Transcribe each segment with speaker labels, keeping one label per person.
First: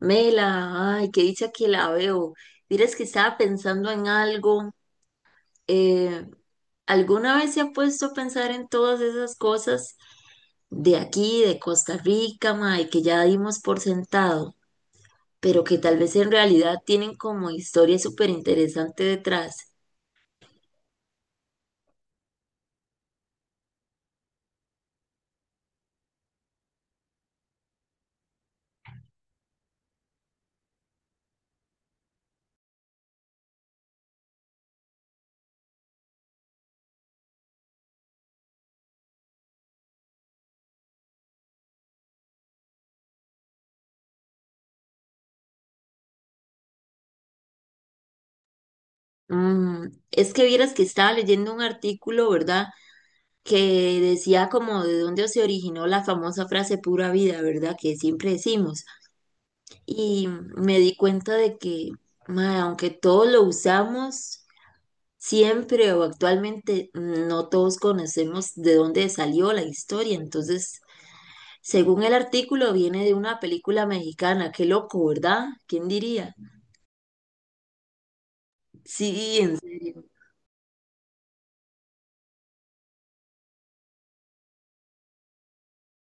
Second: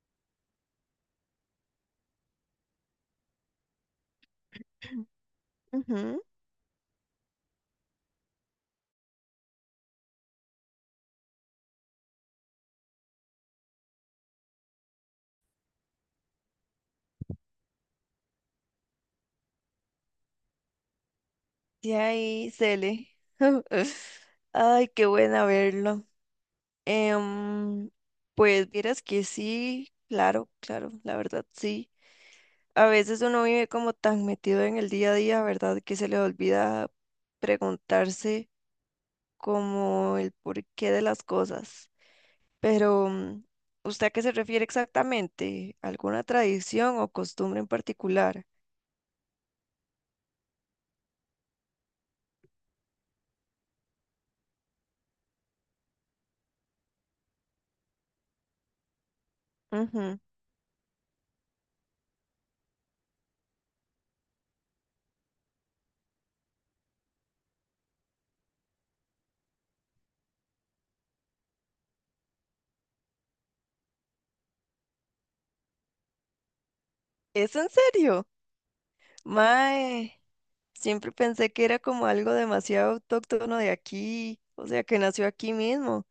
Speaker 1: Mela, ay, qué dicha que la veo. Dirás que estaba pensando en algo.
Speaker 2: Ujú.
Speaker 1: eh, ¿Alguna vez se ha puesto a pensar en todas esas cosas de aquí, de Costa Rica, mae, que ya dimos por sentado, pero que tal vez en realidad tienen como historia súper interesante detrás?
Speaker 2: Y ahí, Cele. Ay, qué buena verlo. Em, pues vieras que sí, claro, claro, la verdad sí. A veces uno vive como tan metido en el día a día, ¿verdad? Que se le olvida preguntarse como el porqué de las cosas. Pero ¿usted a qué se refiere exactamente? ¿Alguna tradición o costumbre en particular?
Speaker 1: Mm, es que vieras que estaba leyendo un artículo, ¿verdad? Que decía como de dónde se originó la famosa frase pura vida, ¿verdad? Que siempre decimos.
Speaker 2: Ujú.
Speaker 1: Y me di cuenta de que, mae, aunque todos lo usamos, siempre o actualmente no todos conocemos de dónde salió la historia. Entonces, según el artículo, viene de una película mexicana. Qué loco, ¿verdad? ¿Quién diría?
Speaker 2: ¿Es en serio?
Speaker 1: Sí, en serio.
Speaker 2: Mae. Siempre pensé que era como algo demasiado autóctono de aquí, o sea, que nació aquí mismo.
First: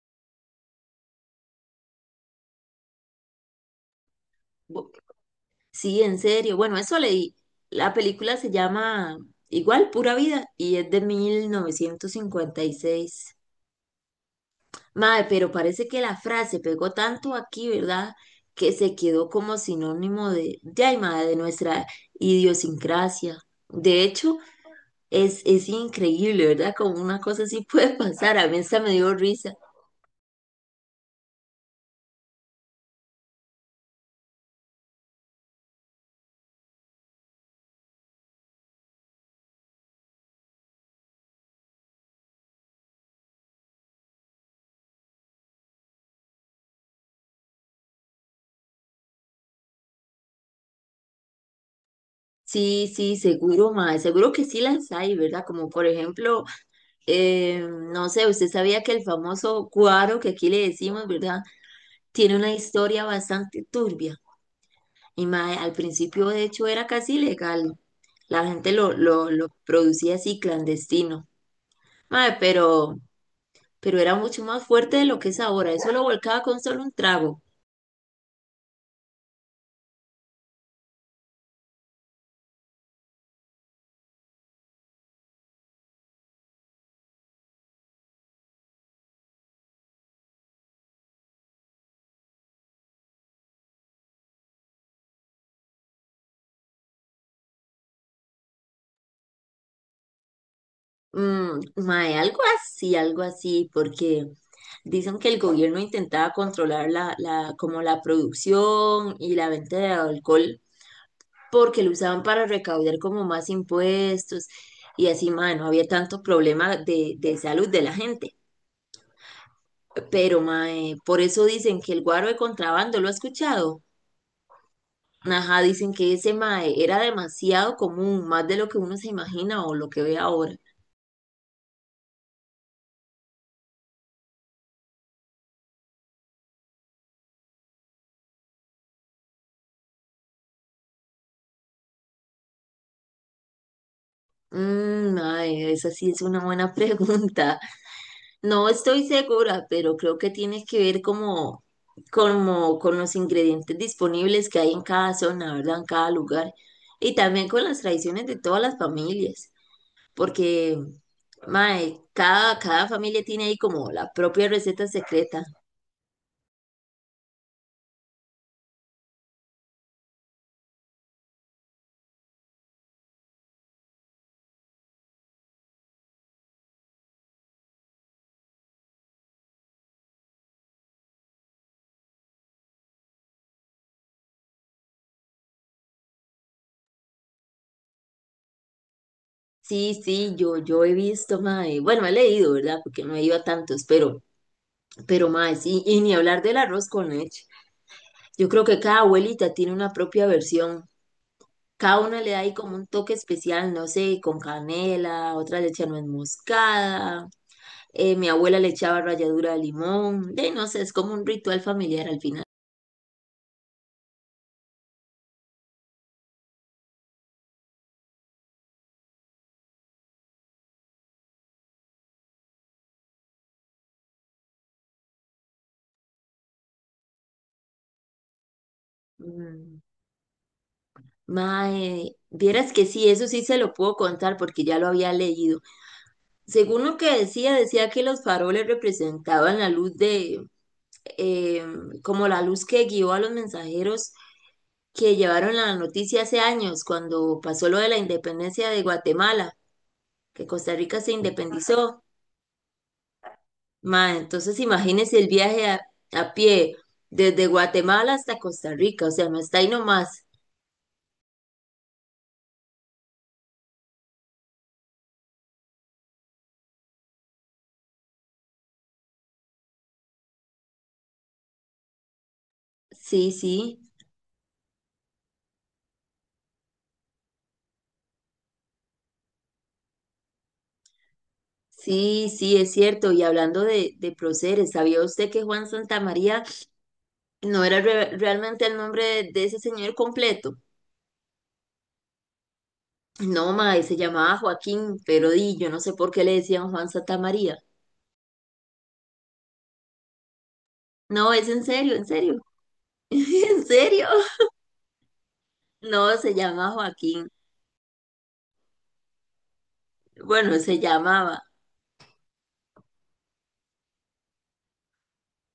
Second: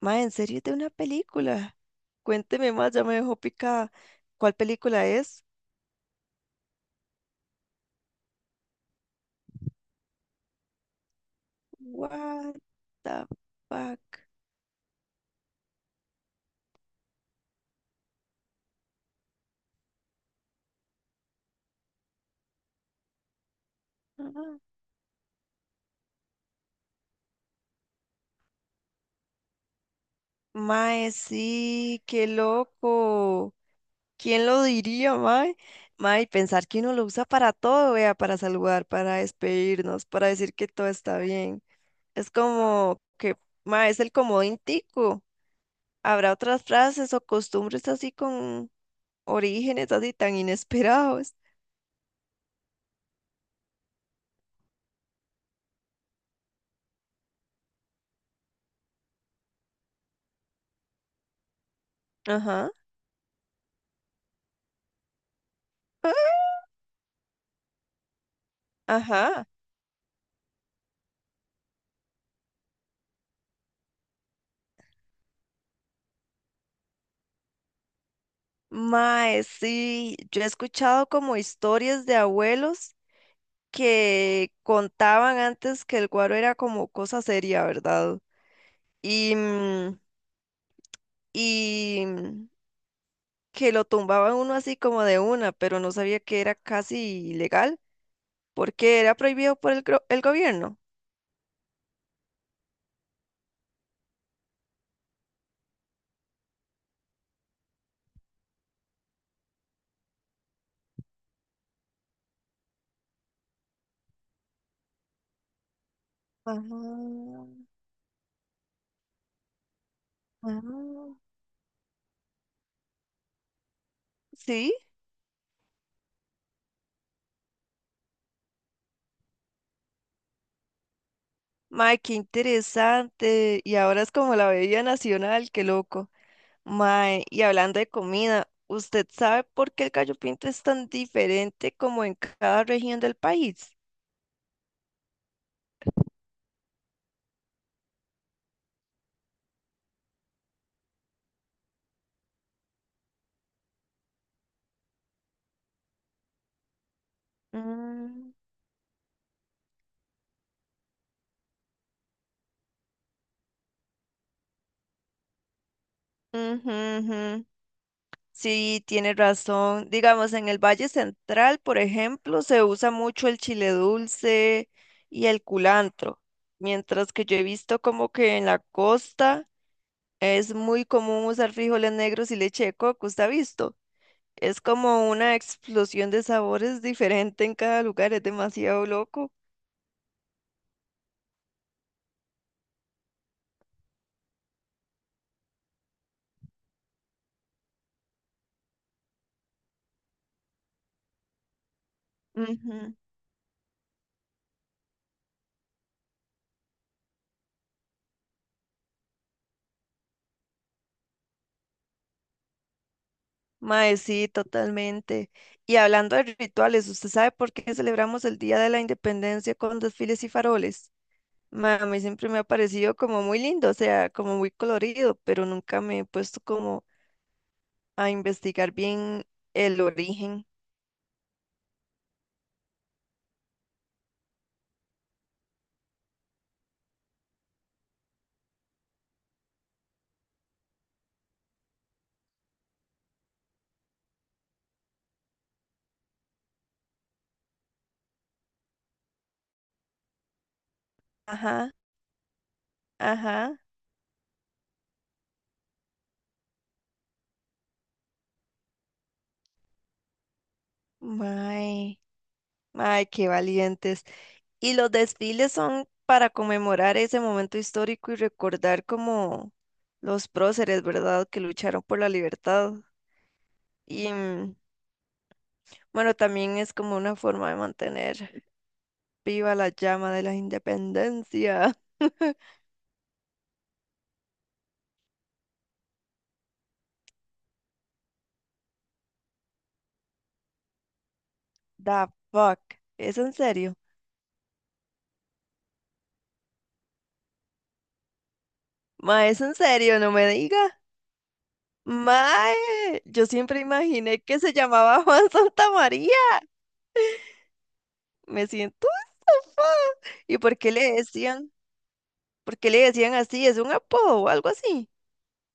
Speaker 2: Ma, en serio, es de una película. Cuénteme más, ya me dejó picada. ¿Cuál
Speaker 1: Bu-
Speaker 2: película es?
Speaker 1: Sí, en serio. Bueno, eso leí. La película se llama igual, Pura Vida, y es de
Speaker 2: What the
Speaker 1: 1956.
Speaker 2: fuck?
Speaker 1: Mae, pero parece que la frase pegó tanto aquí, ¿verdad? Que se quedó como sinónimo ay, mae, de nuestra idiosincrasia. De hecho,
Speaker 2: Ah.
Speaker 1: es increíble, ¿verdad? Como una cosa así puede pasar. A mí esta me dio risa.
Speaker 2: Mae, sí, qué loco. ¿Quién lo diría, mae? Mae, pensar que uno lo usa para todo, vea, para saludar, para despedirnos, para decir que todo está bien. Es como que, mae, es el comodín tico. Habrá otras frases o costumbres así con orígenes así tan inesperados.
Speaker 1: Sí, sí, seguro, mae. Seguro que sí las hay, ¿verdad? Como por ejemplo, eh, no sé, ¿usted sabía que el famoso cuaro que aquí le decimos, ¿verdad? Tiene una
Speaker 2: Ajá,
Speaker 1: historia bastante turbia. Y mae, al principio de hecho era casi ilegal. La gente lo, lo,
Speaker 2: ajá.
Speaker 1: lo producía así clandestino. Mae, pero era mucho más fuerte de lo que es ahora. Eso lo volcaba con solo un trago.
Speaker 2: Mae, sí, yo he escuchado como historias de abuelos que contaban antes que el guaro era como cosa seria, ¿verdad? Y, mm, y que lo tumbaban uno así como de una, pero no sabía que era casi ilegal porque era prohibido por el gobierno.
Speaker 1: Mm, mae, algo así, porque dicen que el gobierno intentaba controlar como la producción y la venta de alcohol porque lo usaban para recaudar como más impuestos y así, mae, no había tanto problema
Speaker 2: Ajá,
Speaker 1: de salud de la gente. Pero, mae,
Speaker 2: ajá.
Speaker 1: por eso dicen que el guaro de contrabando, ¿lo ha escuchado?
Speaker 2: Sí.
Speaker 1: Ajá, dicen que ese mae era demasiado común, más de lo que uno se imagina o lo que ve ahora.
Speaker 2: Mae, qué interesante. Y ahora es como la bebida nacional, qué loco. Mae, y hablando de comida, ¿usted sabe por qué el gallo pinto es tan diferente como en cada región del país?
Speaker 1: Mmm, mae, esa sí es una buena pregunta. No estoy segura, pero creo que tiene que ver como con los ingredientes disponibles que hay en cada zona, ¿verdad? En cada lugar. Y también con las tradiciones
Speaker 2: Mm,
Speaker 1: de todas las familias, porque, mae, cada familia tiene ahí como la propia receta secreta.
Speaker 2: ujú, ujú. Sí, tiene razón. Digamos, en el Valle Central, por ejemplo, se usa mucho el chile dulce y el culantro, mientras que yo he visto como que en la costa es muy común usar frijoles negros y leche de coco. ¿Usted ha visto? Es como una explosión de sabores diferente en cada lugar, es demasiado loco.
Speaker 1: Sí, sí, yo he visto, mae, bueno, he leído, ¿verdad? Porque no he ido a tantos, pero, mae, sí, y ni hablar del arroz con leche. Yo creo que cada abuelita tiene una propia versión. Cada una le da ahí como un
Speaker 2: Ujú.
Speaker 1: toque especial, no sé, con canela, otra le echa nuez moscada, mi abuela le echaba ralladura de limón, de no sé, es como un ritual familiar al final.
Speaker 2: Mae, sí, totalmente. Y hablando de rituales, ¿usted sabe por qué celebramos el Día de la Independencia con desfiles y faroles? Mae, a mí siempre me ha parecido como muy lindo, o sea, como muy colorido, pero nunca me he puesto como a investigar bien
Speaker 1: Mm,
Speaker 2: el origen.
Speaker 1: mae, vieras que sí, eso sí se lo puedo contar porque ya lo había leído. Según lo que decía, decía que los faroles representaban la luz de, eh, como la luz que guió a los mensajeros que llevaron la noticia hace años, cuando pasó lo de la independencia de Guatemala, que Costa Rica se
Speaker 2: Ajá,
Speaker 1: independizó.
Speaker 2: ajá.
Speaker 1: Ma, entonces imagínese el viaje a pie desde Guatemala hasta Costa Rica, o sea, no está ahí nomás.
Speaker 2: Mae. Ay, qué valientes. Y los desfiles son para conmemorar ese momento histórico y recordar como los próceres, ¿verdad? Que lucharon por la libertad.
Speaker 1: Sí, sí,
Speaker 2: Y bueno, también es como una forma de mantener viva la llama de la independencia.
Speaker 1: sí, sí, es cierto. Y hablando de próceres, ¿sabía usted que Juan Santamaría no era realmente el nombre de ese señor completo?
Speaker 2: The fuck. ¿Es en
Speaker 1: No,
Speaker 2: serio?
Speaker 1: mae, se llamaba Joaquín, pero di, yo no sé por qué le decían Juan Santa María.
Speaker 2: Ma, es en serio, no me diga.
Speaker 1: No, es en serio, en serio.
Speaker 2: Ma, yo siempre
Speaker 1: ¿En serio?
Speaker 2: imaginé que se llamaba Juan Santamaría.
Speaker 1: No, se llama Joaquín.
Speaker 2: Me siento estafada. ¿Y
Speaker 1: Bueno,
Speaker 2: por qué
Speaker 1: se
Speaker 2: le
Speaker 1: llamaba.
Speaker 2: decían? ¿Por qué le decían así? ¿Es un apodo o algo así?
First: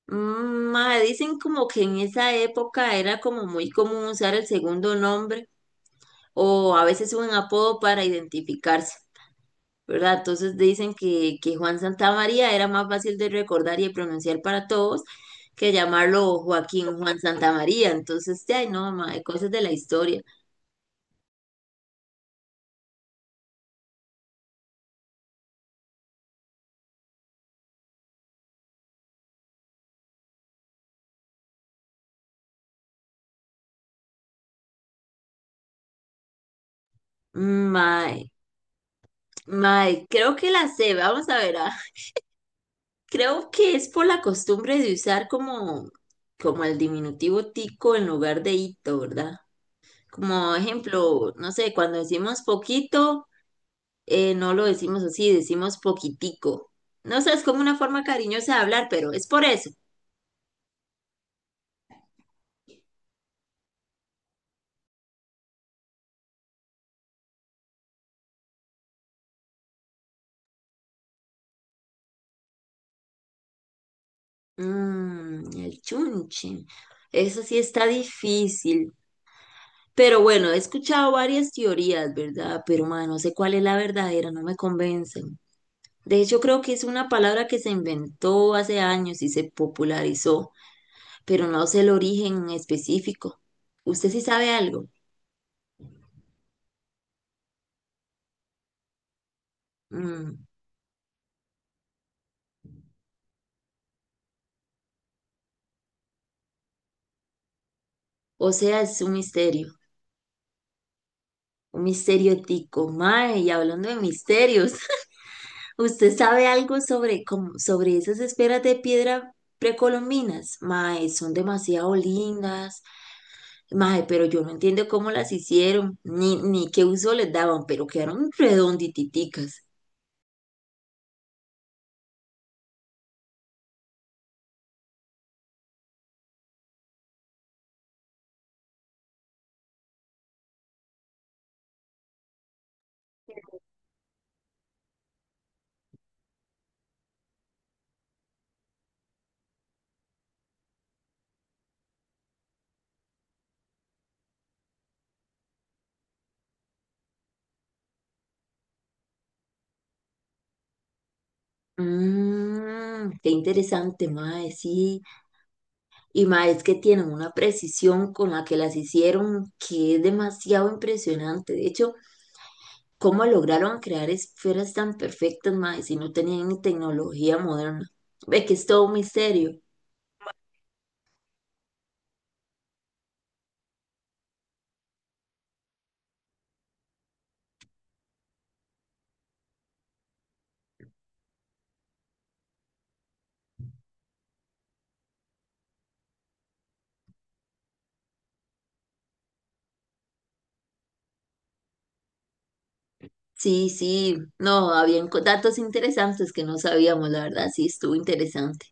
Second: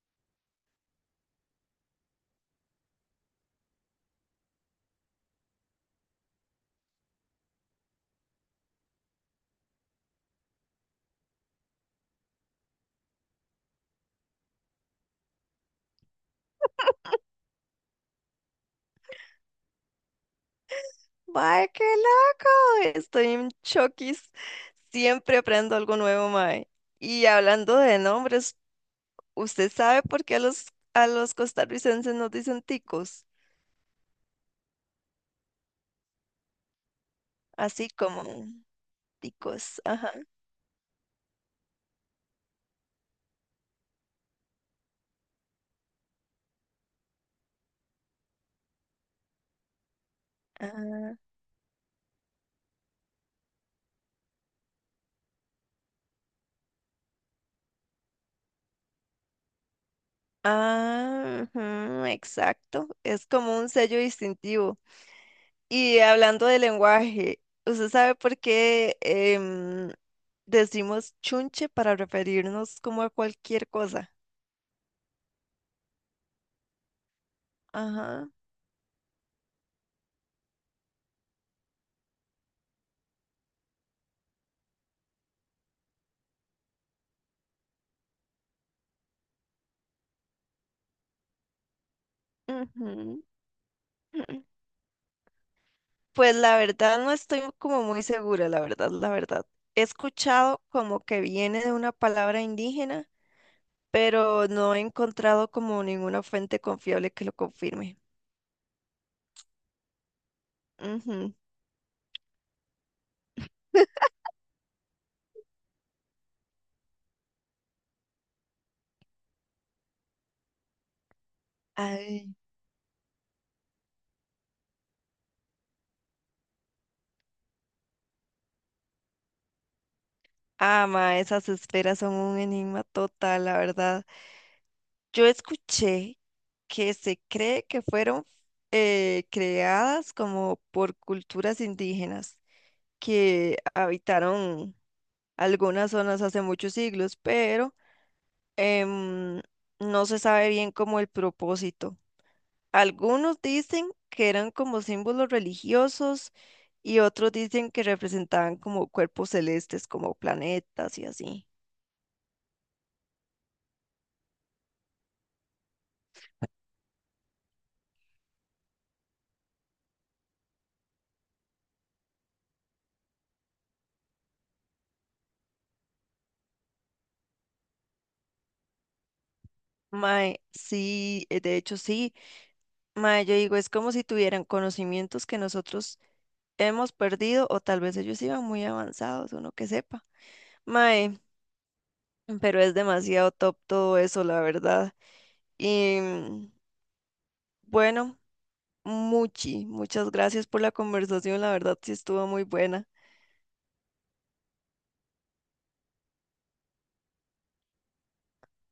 Speaker 1: Mm, mae, dicen como que en esa época era como muy común usar el segundo nombre o a veces un apodo para identificarse. ¿Verdad? Entonces dicen que Juan Santamaría era más fácil de recordar y de pronunciar para todos que llamarlo Joaquín Juan Santamaría. Entonces, ay, no, mae, cosas de la historia.
Speaker 2: ¡Mae, qué loco! Estoy en choquis. Siempre aprendo algo nuevo, mae. Y hablando de nombres, ¿usted sabe por qué a a los costarricenses nos dicen ticos? Así como
Speaker 1: Mae,
Speaker 2: ticos,
Speaker 1: mae,
Speaker 2: ajá.
Speaker 1: creo que la sé, vamos a ver. Ah. Creo que es por la costumbre de usar como el diminutivo tico en lugar de hito, ¿verdad? Como
Speaker 2: Ah,
Speaker 1: ejemplo, no sé, cuando decimos poquito. No lo decimos así, decimos poquitico. No sé, es como una forma cariñosa de hablar, pero es por eso.
Speaker 2: ah, ujú, exacto. Es como un sello distintivo. Y hablando de lenguaje, ¿usted sabe por qué em, decimos chunche para referirnos como a cualquier cosa?
Speaker 1: Mm, el chunche. Eso sí está
Speaker 2: Ajá.
Speaker 1: difícil. Pero bueno, he escuchado varias teorías, ¿verdad? Pero ma, no sé cuál es la verdadera, no me convencen. De hecho, creo que es una palabra que se inventó hace años y se popularizó, pero no sé el origen
Speaker 2: ujú.
Speaker 1: específico. ¿Usted sí sabe algo?
Speaker 2: Pues la verdad no estoy como muy segura, la verdad, la verdad. He
Speaker 1: Mm,
Speaker 2: escuchado como que viene de una palabra indígena, pero no he encontrado como ninguna fuente confiable que lo confirme.
Speaker 1: o sea, es un misterio.
Speaker 2: Ujú.
Speaker 1: Un misterio tico, mae, y hablando de misterios, ¿usted sabe algo sobre, como, sobre esas esferas de piedra precolombinas? Mae, son demasiado
Speaker 2: Ay.
Speaker 1: lindas, mae, pero yo no entiendo cómo las hicieron, ni qué uso les daban, pero quedaron redondititicas.
Speaker 2: Ah, ma, esas esferas son un enigma total, la verdad. Yo escuché que se cree que fueron creadas como por culturas indígenas que habitaron algunas zonas hace muchos siglos, pero em, no se sabe bien cómo el propósito. Algunos dicen que eran como símbolos religiosos y otros dicen que representaban como cuerpos celestes, como planetas y así.
Speaker 1: Mmm, qué interesante, mae, sí. Y mae, es que tienen una precisión con la que las hicieron que es demasiado impresionante. De hecho, ¿cómo lograron crear esferas tan perfectas, mae, si no tenían ni tecnología moderna? Ve que es todo un misterio.
Speaker 2: Mae, sí, de hecho sí. Mae, yo digo, es como si tuvieran conocimientos que nosotros hemos perdido o tal vez ellos iban muy avanzados, uno que sepa. Mae, pero es demasiado top todo eso, la verdad. Y bueno, muchas gracias por la conversación, la verdad sí estuvo muy buena.
Speaker 1: Sí, sí, no, habían datos interesantes que no sabíamos, la verdad, sí, estuvo interesante.